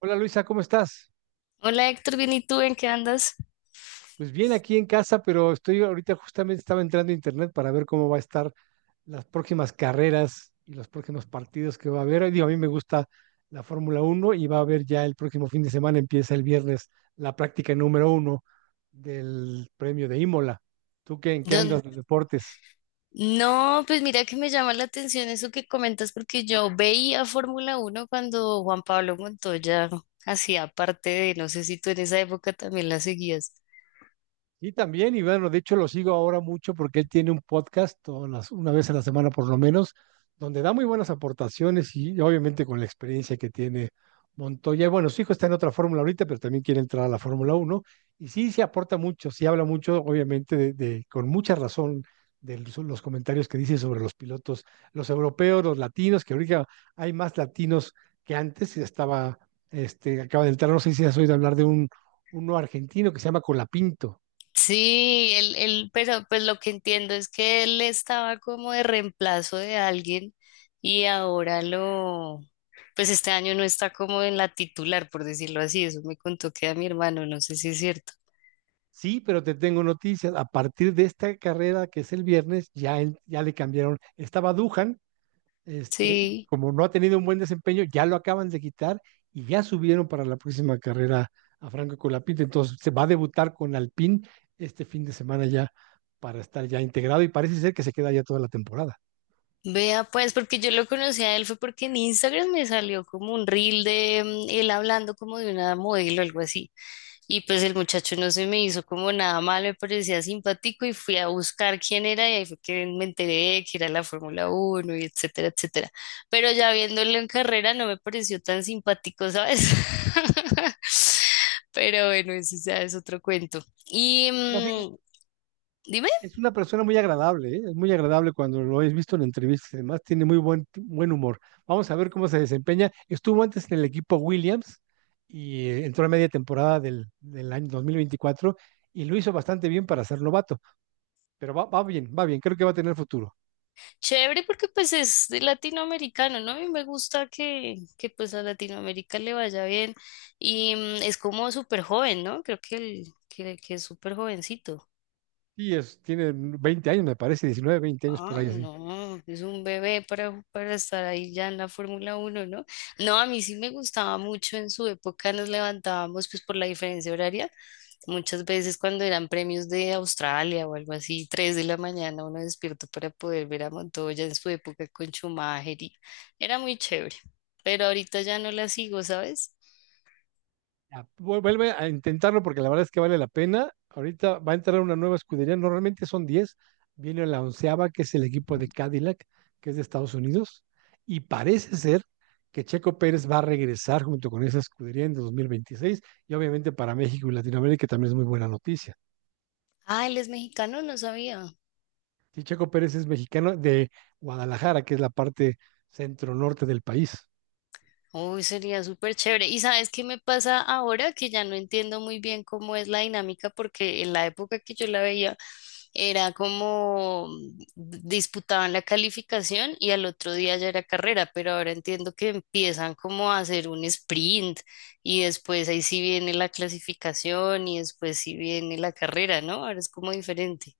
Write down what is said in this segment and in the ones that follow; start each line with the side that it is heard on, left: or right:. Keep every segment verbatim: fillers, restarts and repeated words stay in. right: Hola Luisa, ¿cómo estás?
left: Hola Héctor, bien, ¿y tú en qué andas?
right: Pues bien aquí en casa, pero estoy ahorita justamente estaba entrando a internet para ver cómo va a estar las próximas carreras y los próximos partidos que va a haber. Digo, a mí me gusta la Fórmula Uno y va a haber ya el próximo fin de semana, empieza el viernes, la práctica número uno del premio de Imola. ¿Tú qué, en qué
left: Don-
right: andas de deportes?
left: No, pues mira que me llama la atención eso que comentas porque yo veía Fórmula Uno cuando Juan Pablo Montoya hacía parte de, no sé si tú en esa época también la seguías.
right: Sí, también, y bueno, de hecho lo sigo ahora mucho porque él tiene un podcast todas las- una vez a la semana por lo menos, donde da muy buenas aportaciones y obviamente con la experiencia que tiene Montoya. Y bueno, su hijo está en otra fórmula ahorita, pero también quiere entrar a la Fórmula uno y sí, se aporta mucho, sí habla mucho, obviamente, de, de- con mucha razón de los los comentarios que dice sobre los pilotos, los europeos, los latinos, que ahorita hay más latinos que antes, estaba, este, acaba de entrar, no sé si has oído hablar de un, uno argentino que se llama Colapinto.
left: Sí, él, él, pero pues lo que entiendo es que él estaba como de reemplazo de alguien y ahora lo, pues este año no está como en la titular, por decirlo así, eso me contó que a mi hermano, no sé si es cierto.
right: Sí, pero te tengo noticias. A partir de esta carrera que es el viernes, ya, en- ya le cambiaron. Estaba Duhan, este,
left: Sí.
right: como no ha tenido un buen desempeño, ya lo acaban de quitar y ya subieron para la próxima carrera a Franco Colapinto. Entonces se va a debutar con Alpine este fin de semana ya para estar ya integrado y parece ser que se queda ya toda la temporada.
left: Vea, pues, porque yo lo conocí a él fue porque en Instagram me salió como un reel de mm, él hablando como de una modelo o algo así. Y pues el muchacho no se me hizo como nada mal, me parecía simpático y fui a buscar quién era y ahí fue que me enteré que era la Fórmula Uno y etcétera, etcétera. Pero ya viéndolo en carrera no me pareció tan simpático, ¿sabes? Pero bueno, ese ya es otro cuento. Y mm, dime.
right: Es una persona muy agradable, ¿eh? Es muy agradable cuando lo he visto en entrevistas y demás. Tiene muy buen, buen humor. Vamos a ver cómo se desempeña. Estuvo antes en el equipo Williams y eh, entró a media temporada del, del año dos mil veinticuatro y lo hizo bastante bien para ser novato. Pero va, va bien, va bien. Creo que va a tener futuro.
left: Chévere porque pues es de latinoamericano, ¿no? Y me gusta que, que pues a Latinoamérica le vaya bien. Y mm, es como súper joven, ¿no? Creo que, el, que, que es súper jovencito.
right: Y es, tiene veinte años, me parece, diecinueve, veinte años por
left: Ah,
right: ahí así.
left: no, es un bebé para, para estar ahí ya en la Fórmula uno, ¿no? No, a mí sí me gustaba mucho en su época, nos levantábamos pues por la diferencia horaria, muchas veces cuando eran premios de Australia o algo así, tres de la mañana uno despierto para poder ver a Montoya en su época con Schumacher, y era muy chévere, pero ahorita ya no la sigo, ¿sabes?
right: Ya, vu- vuelve a intentarlo porque la verdad es que vale la pena. Ahorita va a entrar una nueva escudería, normalmente son diez, viene la onceava, que es el equipo de Cadillac, que es de Estados Unidos, y parece ser que Checo Pérez va a regresar junto con esa escudería en dos mil veintiséis y obviamente para México y Latinoamérica también es muy buena noticia.
left: Ah, él es mexicano, no sabía.
right: Sí, Checo Pérez es mexicano de Guadalajara, que es la parte centro-norte del país.
left: Uy, sería súper chévere. ¿Y sabes qué me pasa ahora? Que ya no entiendo muy bien cómo es la dinámica, porque en la época que yo la veía era como mm, disputaban la calificación y al otro día ya era carrera, pero ahora entiendo que empiezan como a hacer un sprint y después ahí sí viene la clasificación y después sí viene la carrera, ¿no? Ahora es como diferente.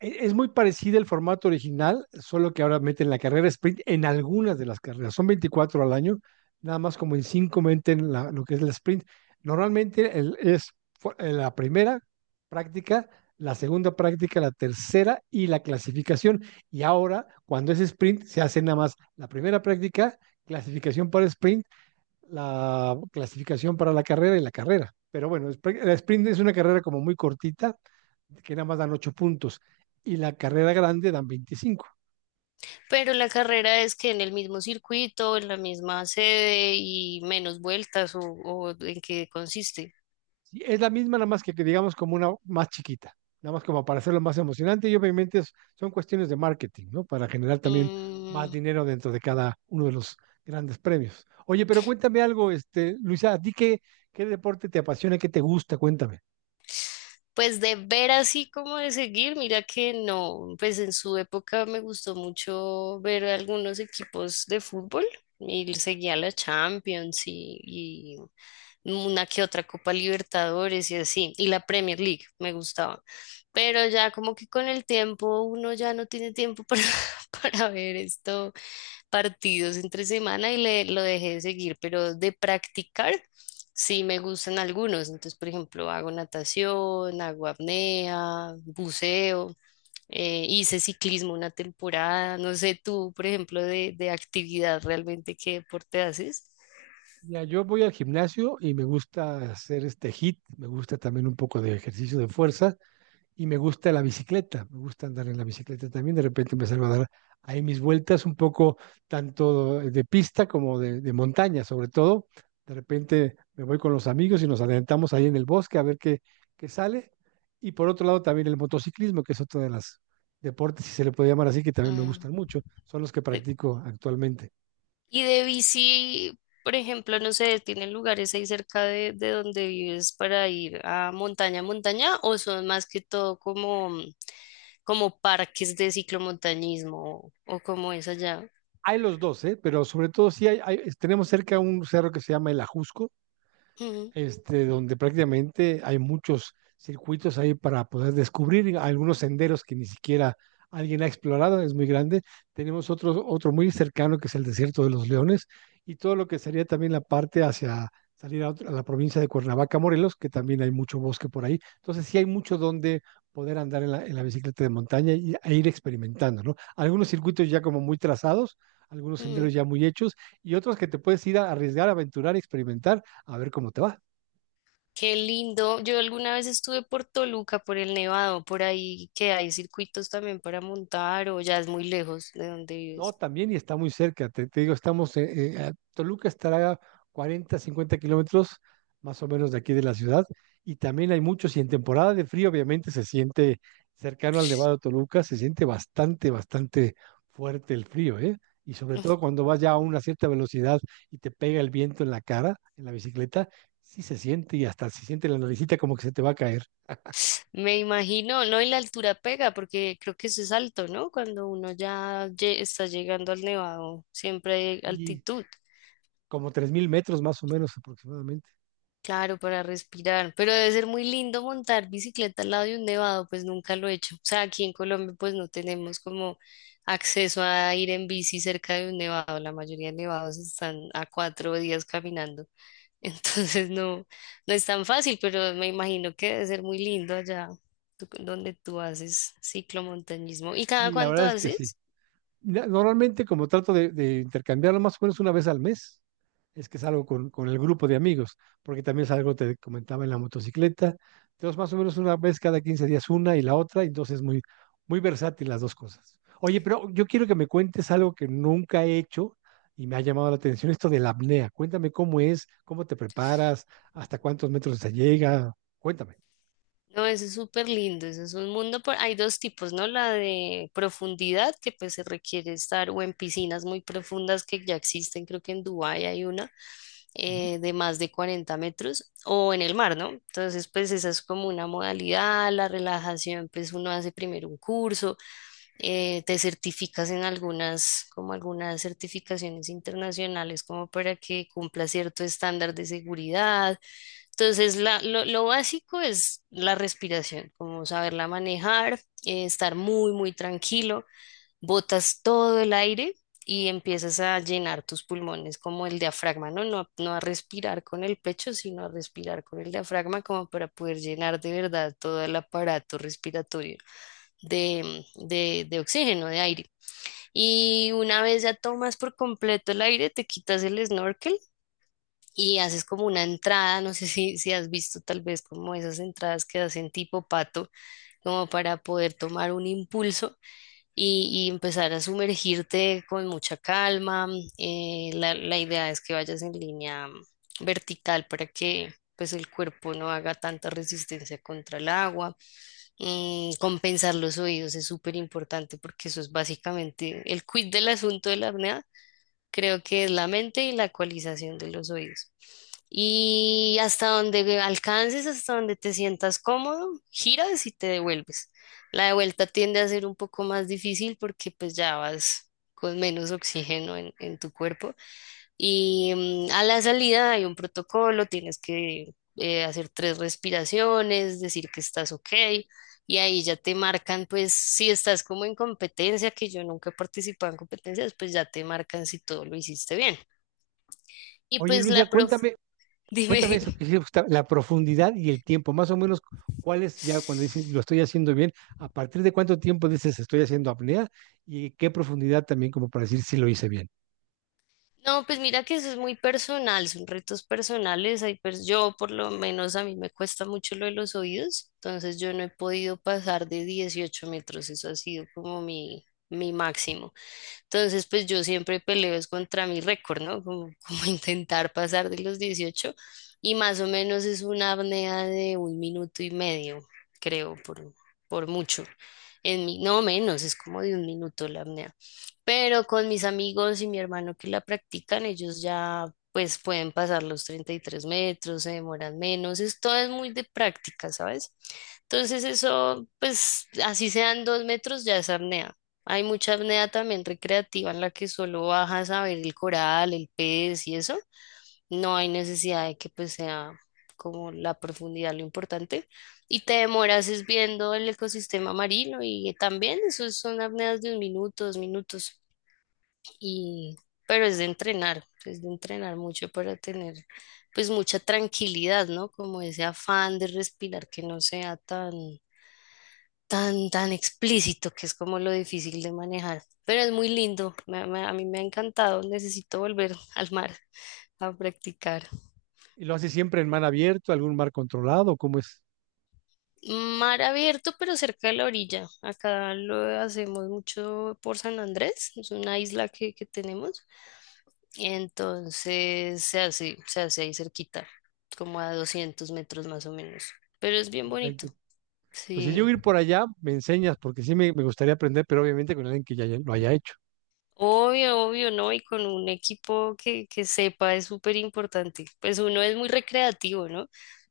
right: e- Es muy parecido el formato original, solo que ahora meten la carrera sprint en algunas de las carreras. Son veinticuatro al año, nada más como en cinco meten la, lo que es la sprint. Normalmente el, es fu- eh, la primera práctica, la segunda práctica, la tercera y la clasificación. Y ahora, cuando es sprint, se hace nada más la primera práctica, clasificación para sprint, la clasificación para la carrera y la carrera. Pero bueno, es pre- la sprint es una carrera como muy cortita, que nada más dan ocho puntos, y la carrera grande dan veinticinco.
left: Pero la carrera es que en el mismo circuito, en la misma sede y menos vueltas, o, o en qué consiste.
right: Sí, es la misma, nada más que que digamos como una más chiquita, nada más como para hacerlo más emocionante y obviamente es- son cuestiones de marketing, ¿no? Para generar también más
left: Mm,
right: dinero dentro de cada uno de los grandes premios. Oye, pero cuéntame algo, este, Luisa, ¿a ti qué, qué deporte te apasiona, qué te gusta? Cuéntame.
left: Pues de ver así como de seguir, mira que no, pues en su época me gustó mucho ver algunos equipos de fútbol y seguía la Champions y, y una que otra Copa Libertadores y así, y la Premier League me gustaba, pero ya como que con el tiempo uno ya no tiene tiempo para, para ver esto partidos entre semana y le, lo dejé de seguir, pero de practicar sí me gustan algunos. Entonces, por ejemplo, hago natación, hago apnea, buceo, eh, hice ciclismo una temporada. No sé tú, por ejemplo, de, de actividad realmente, ¿qué deporte haces?
right: Mira, yo voy al gimnasio y me gusta hacer este hit, me gusta también un poco de ejercicio de fuerza y me gusta la bicicleta, me gusta andar en la bicicleta también. De repente empezar a dar ahí mis vueltas un poco tanto de pista como de, de montaña, sobre todo. De repente me voy con los amigos y nos adelantamos ahí en el bosque a ver qué, qué sale. Y por otro lado también el motociclismo, que es otro de los deportes, si se le puede llamar así, que también me
left: Ah,
right: gustan mucho, son los que
left: eh,
right: practico actualmente.
left: y de bici, por ejemplo, no sé, ¿tienen lugares ahí cerca de, de donde vives para ir a montaña, montaña, o son más que todo como... como parques de ciclomontañismo, o como es allá?
right: Hay los dos, ¿eh? Pero sobre todo sí hay, hay- tenemos cerca un cerro que se llama el Ajusco,
left: Ujú,
right: este, donde prácticamente hay muchos circuitos ahí para poder descubrir algunos senderos que ni siquiera alguien ha explorado, es muy grande. Tenemos otro, otro muy cercano que es el desierto de los leones y todo lo que sería también la parte hacia salir a, otra- a la provincia de Cuernavaca, Morelos, que también hay mucho bosque por ahí. Entonces sí hay mucho donde poder andar en la, en la bicicleta de montaña y, e ir experimentando, ¿no? Algunos circuitos ya como muy trazados, algunos
left: ujú.
right: senderos ya muy hechos y otros que te puedes ir a arriesgar, aventurar, experimentar, a ver cómo te va.
left: ¡Qué lindo! Yo alguna vez estuve por Toluca, por el Nevado, por ahí que hay circuitos también para montar, ¿o ya es muy lejos de donde
right: No,
left: vives?
right: también y está muy cerca. Te, te digo, estamos, eh, eh, a Toluca estará a cuarenta, cincuenta kilómetros más o menos de aquí de la ciudad. Y también hay muchos, y en temporada de frío obviamente se siente cercano al Nevado de Toluca, se siente bastante, bastante fuerte el frío, ¿eh? Y sobre todo cuando vas ya a una cierta velocidad y te pega el viento en la cara, en la bicicleta, sí se siente y hasta se siente la naricita como que se te va a caer.
left: Me imagino, no, y la altura pega porque creo que eso es alto, ¿no? Cuando uno ya lle- está llegando al Nevado, siempre hay
right: Y
left: altitud.
right: como tres mil metros más o menos aproximadamente.
left: Claro, para respirar, pero debe ser muy lindo montar bicicleta al lado de un nevado, pues nunca lo he hecho. O sea, aquí en Colombia pues no tenemos como acceso a ir en bici cerca de un nevado, la mayoría de nevados están a cuatro días caminando, entonces no, no es tan fácil, pero me imagino que debe ser muy lindo allá tú- donde tú haces ciclomontañismo. ¿Y cada
right: Y la
left: cuánto
right: verdad es que sí.
left: haces?
right: Na- normalmente como trato de, de intercambiarlo más o menos una vez al mes, es que salgo con, con el grupo de amigos, porque también salgo, te comentaba, en la motocicleta. Entonces, más o menos una vez cada quince días una y la otra, entonces es muy, muy versátil las dos cosas. Oye, pero yo quiero que me cuentes algo que nunca he hecho y me ha llamado la atención, esto de la apnea. Cuéntame cómo es, cómo te preparas, hasta cuántos metros se llega. Cuéntame.
left: No, eso es súper lindo, eso es un mundo, por... hay dos tipos, ¿no? La de profundidad, que pues se requiere estar o en piscinas muy profundas que ya existen, creo que en Dubái hay una,
right: Ujú.
left: eh, de más de cuarenta metros, o en el mar, ¿no? Entonces, pues esa es como una modalidad. La relajación, pues uno hace primero un curso, eh, te certificas en algunas, como algunas certificaciones internacionales, como para que cumpla cierto estándar de seguridad. Entonces, la- lo, lo básico es la respiración, como saberla manejar, eh, estar muy, muy tranquilo, botas todo el aire y empiezas a llenar tus pulmones como el diafragma, ¿no? No, no a respirar con el pecho, sino a respirar con el diafragma, como para poder llenar de verdad todo el aparato respiratorio de, de, de oxígeno, de aire. Y una vez ya tomas por completo el aire, te quitas el snorkel y haces como una entrada, no sé si, si has visto tal vez como esas entradas que hacen tipo pato, como para poder tomar un impulso y, y empezar a sumergirte con mucha calma. mm, Eh, la, la idea es que vayas en línea mm, vertical, para que pues el cuerpo no haga tanta resistencia contra el agua. Mm, compensar los oídos es súper importante, porque eso es básicamente el quid del asunto de la apnea. Creo que es la mente y la ecualización de los oídos. Y hasta donde alcances, hasta donde te sientas cómodo, giras y te devuelves. La de vuelta tiende a ser un poco más difícil, porque pues ya vas con menos oxígeno en, en tu cuerpo, y mm, a la salida hay un protocolo: tienes que eh, hacer tres respiraciones, decir que estás ok, y ahí ya te marcan, pues si estás como en competencia, que yo nunca he participado en competencias, pues ya te marcan si todo lo hiciste bien. Y
right: Oye,
left: pues
right: Luisa,
left: la prof,
right: cuéntame.
left: dime.
right: Cuéntame eso que sí, Gustavo, la profundidad y el tiempo, más o menos, ¿cuál es ya cuando dices lo estoy haciendo bien? ¿A partir de cuánto tiempo dices estoy haciendo apnea? ¿Y qué profundidad también como para decir si lo hice bien?
left: No, pues mira que eso es muy personal, son retos personales, hay pers- yo por lo menos a mí me cuesta mucho lo de los oídos, entonces yo no he podido pasar de dieciocho metros, eso ha sido como mi, mi máximo. Entonces, pues yo siempre peleo es contra mi récord, ¿no? Como, como intentar pasar de los dieciocho, y más o menos es una apnea de un minuto y medio, creo, por, por mucho. En mi, no menos, es como de un minuto la apnea. Pero con mis amigos y mi hermano que la practican, ellos ya pues pueden pasar los treinta y tres metros, se demoran menos, esto es muy de práctica, ¿sabes? Entonces eso, pues así sean dos metros, ya es apnea. Hay mucha apnea también recreativa, en la que solo bajas a ver el coral, el pez y eso. No hay necesidad de que pues sea como la profundidad lo importante. Y te demoras es viendo el ecosistema marino, y también eso son apneas de un minuto, dos minutos, y pero es de entrenar, es de entrenar mucho para tener pues mucha tranquilidad, ¿no? Como ese afán de respirar que no sea tan tan tan explícito, que es como lo difícil de manejar, pero es muy lindo, me- me- a mí me ha encantado, necesito volver al mar a practicar.
right: ¿Y lo haces siempre en mar abierto, algún mar controlado? ¿Cómo es?
left: Mar abierto, pero cerca de la orilla. Acá lo hacemos mucho por San Andrés, es una isla que, que tenemos. Entonces se hace, se hace ahí cerquita, como a doscientos metros más o menos. Pero es bien bonito,
right: Perfecto. Pues si yo
left: sí.
right: ir por allá, me enseñas, porque sí me, me gustaría aprender, pero obviamente con alguien que ya haya- lo haya hecho.
left: Obvio, obvio, ¿no? Y con un equipo que, que sepa, es súper importante. Pues uno es muy recreativo, ¿no?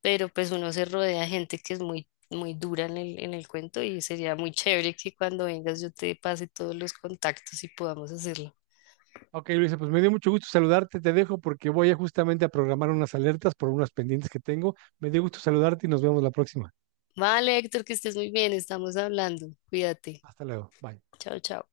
left: Pero pues uno se rodea de gente que es muy, muy dura en el, en el cuento, y sería muy chévere que cuando vengas yo te pase todos los contactos y podamos hacerlo.
right: Ok, Luisa, pues me dio mucho gusto saludarte, te dejo porque voy a justamente a programar unas alertas por unas pendientes que tengo. Me dio gusto saludarte y nos vemos la próxima.
left: Vale, Héctor, que estés muy bien, estamos hablando. Cuídate.
right: Hasta luego. Bye.
left: Chao, chao.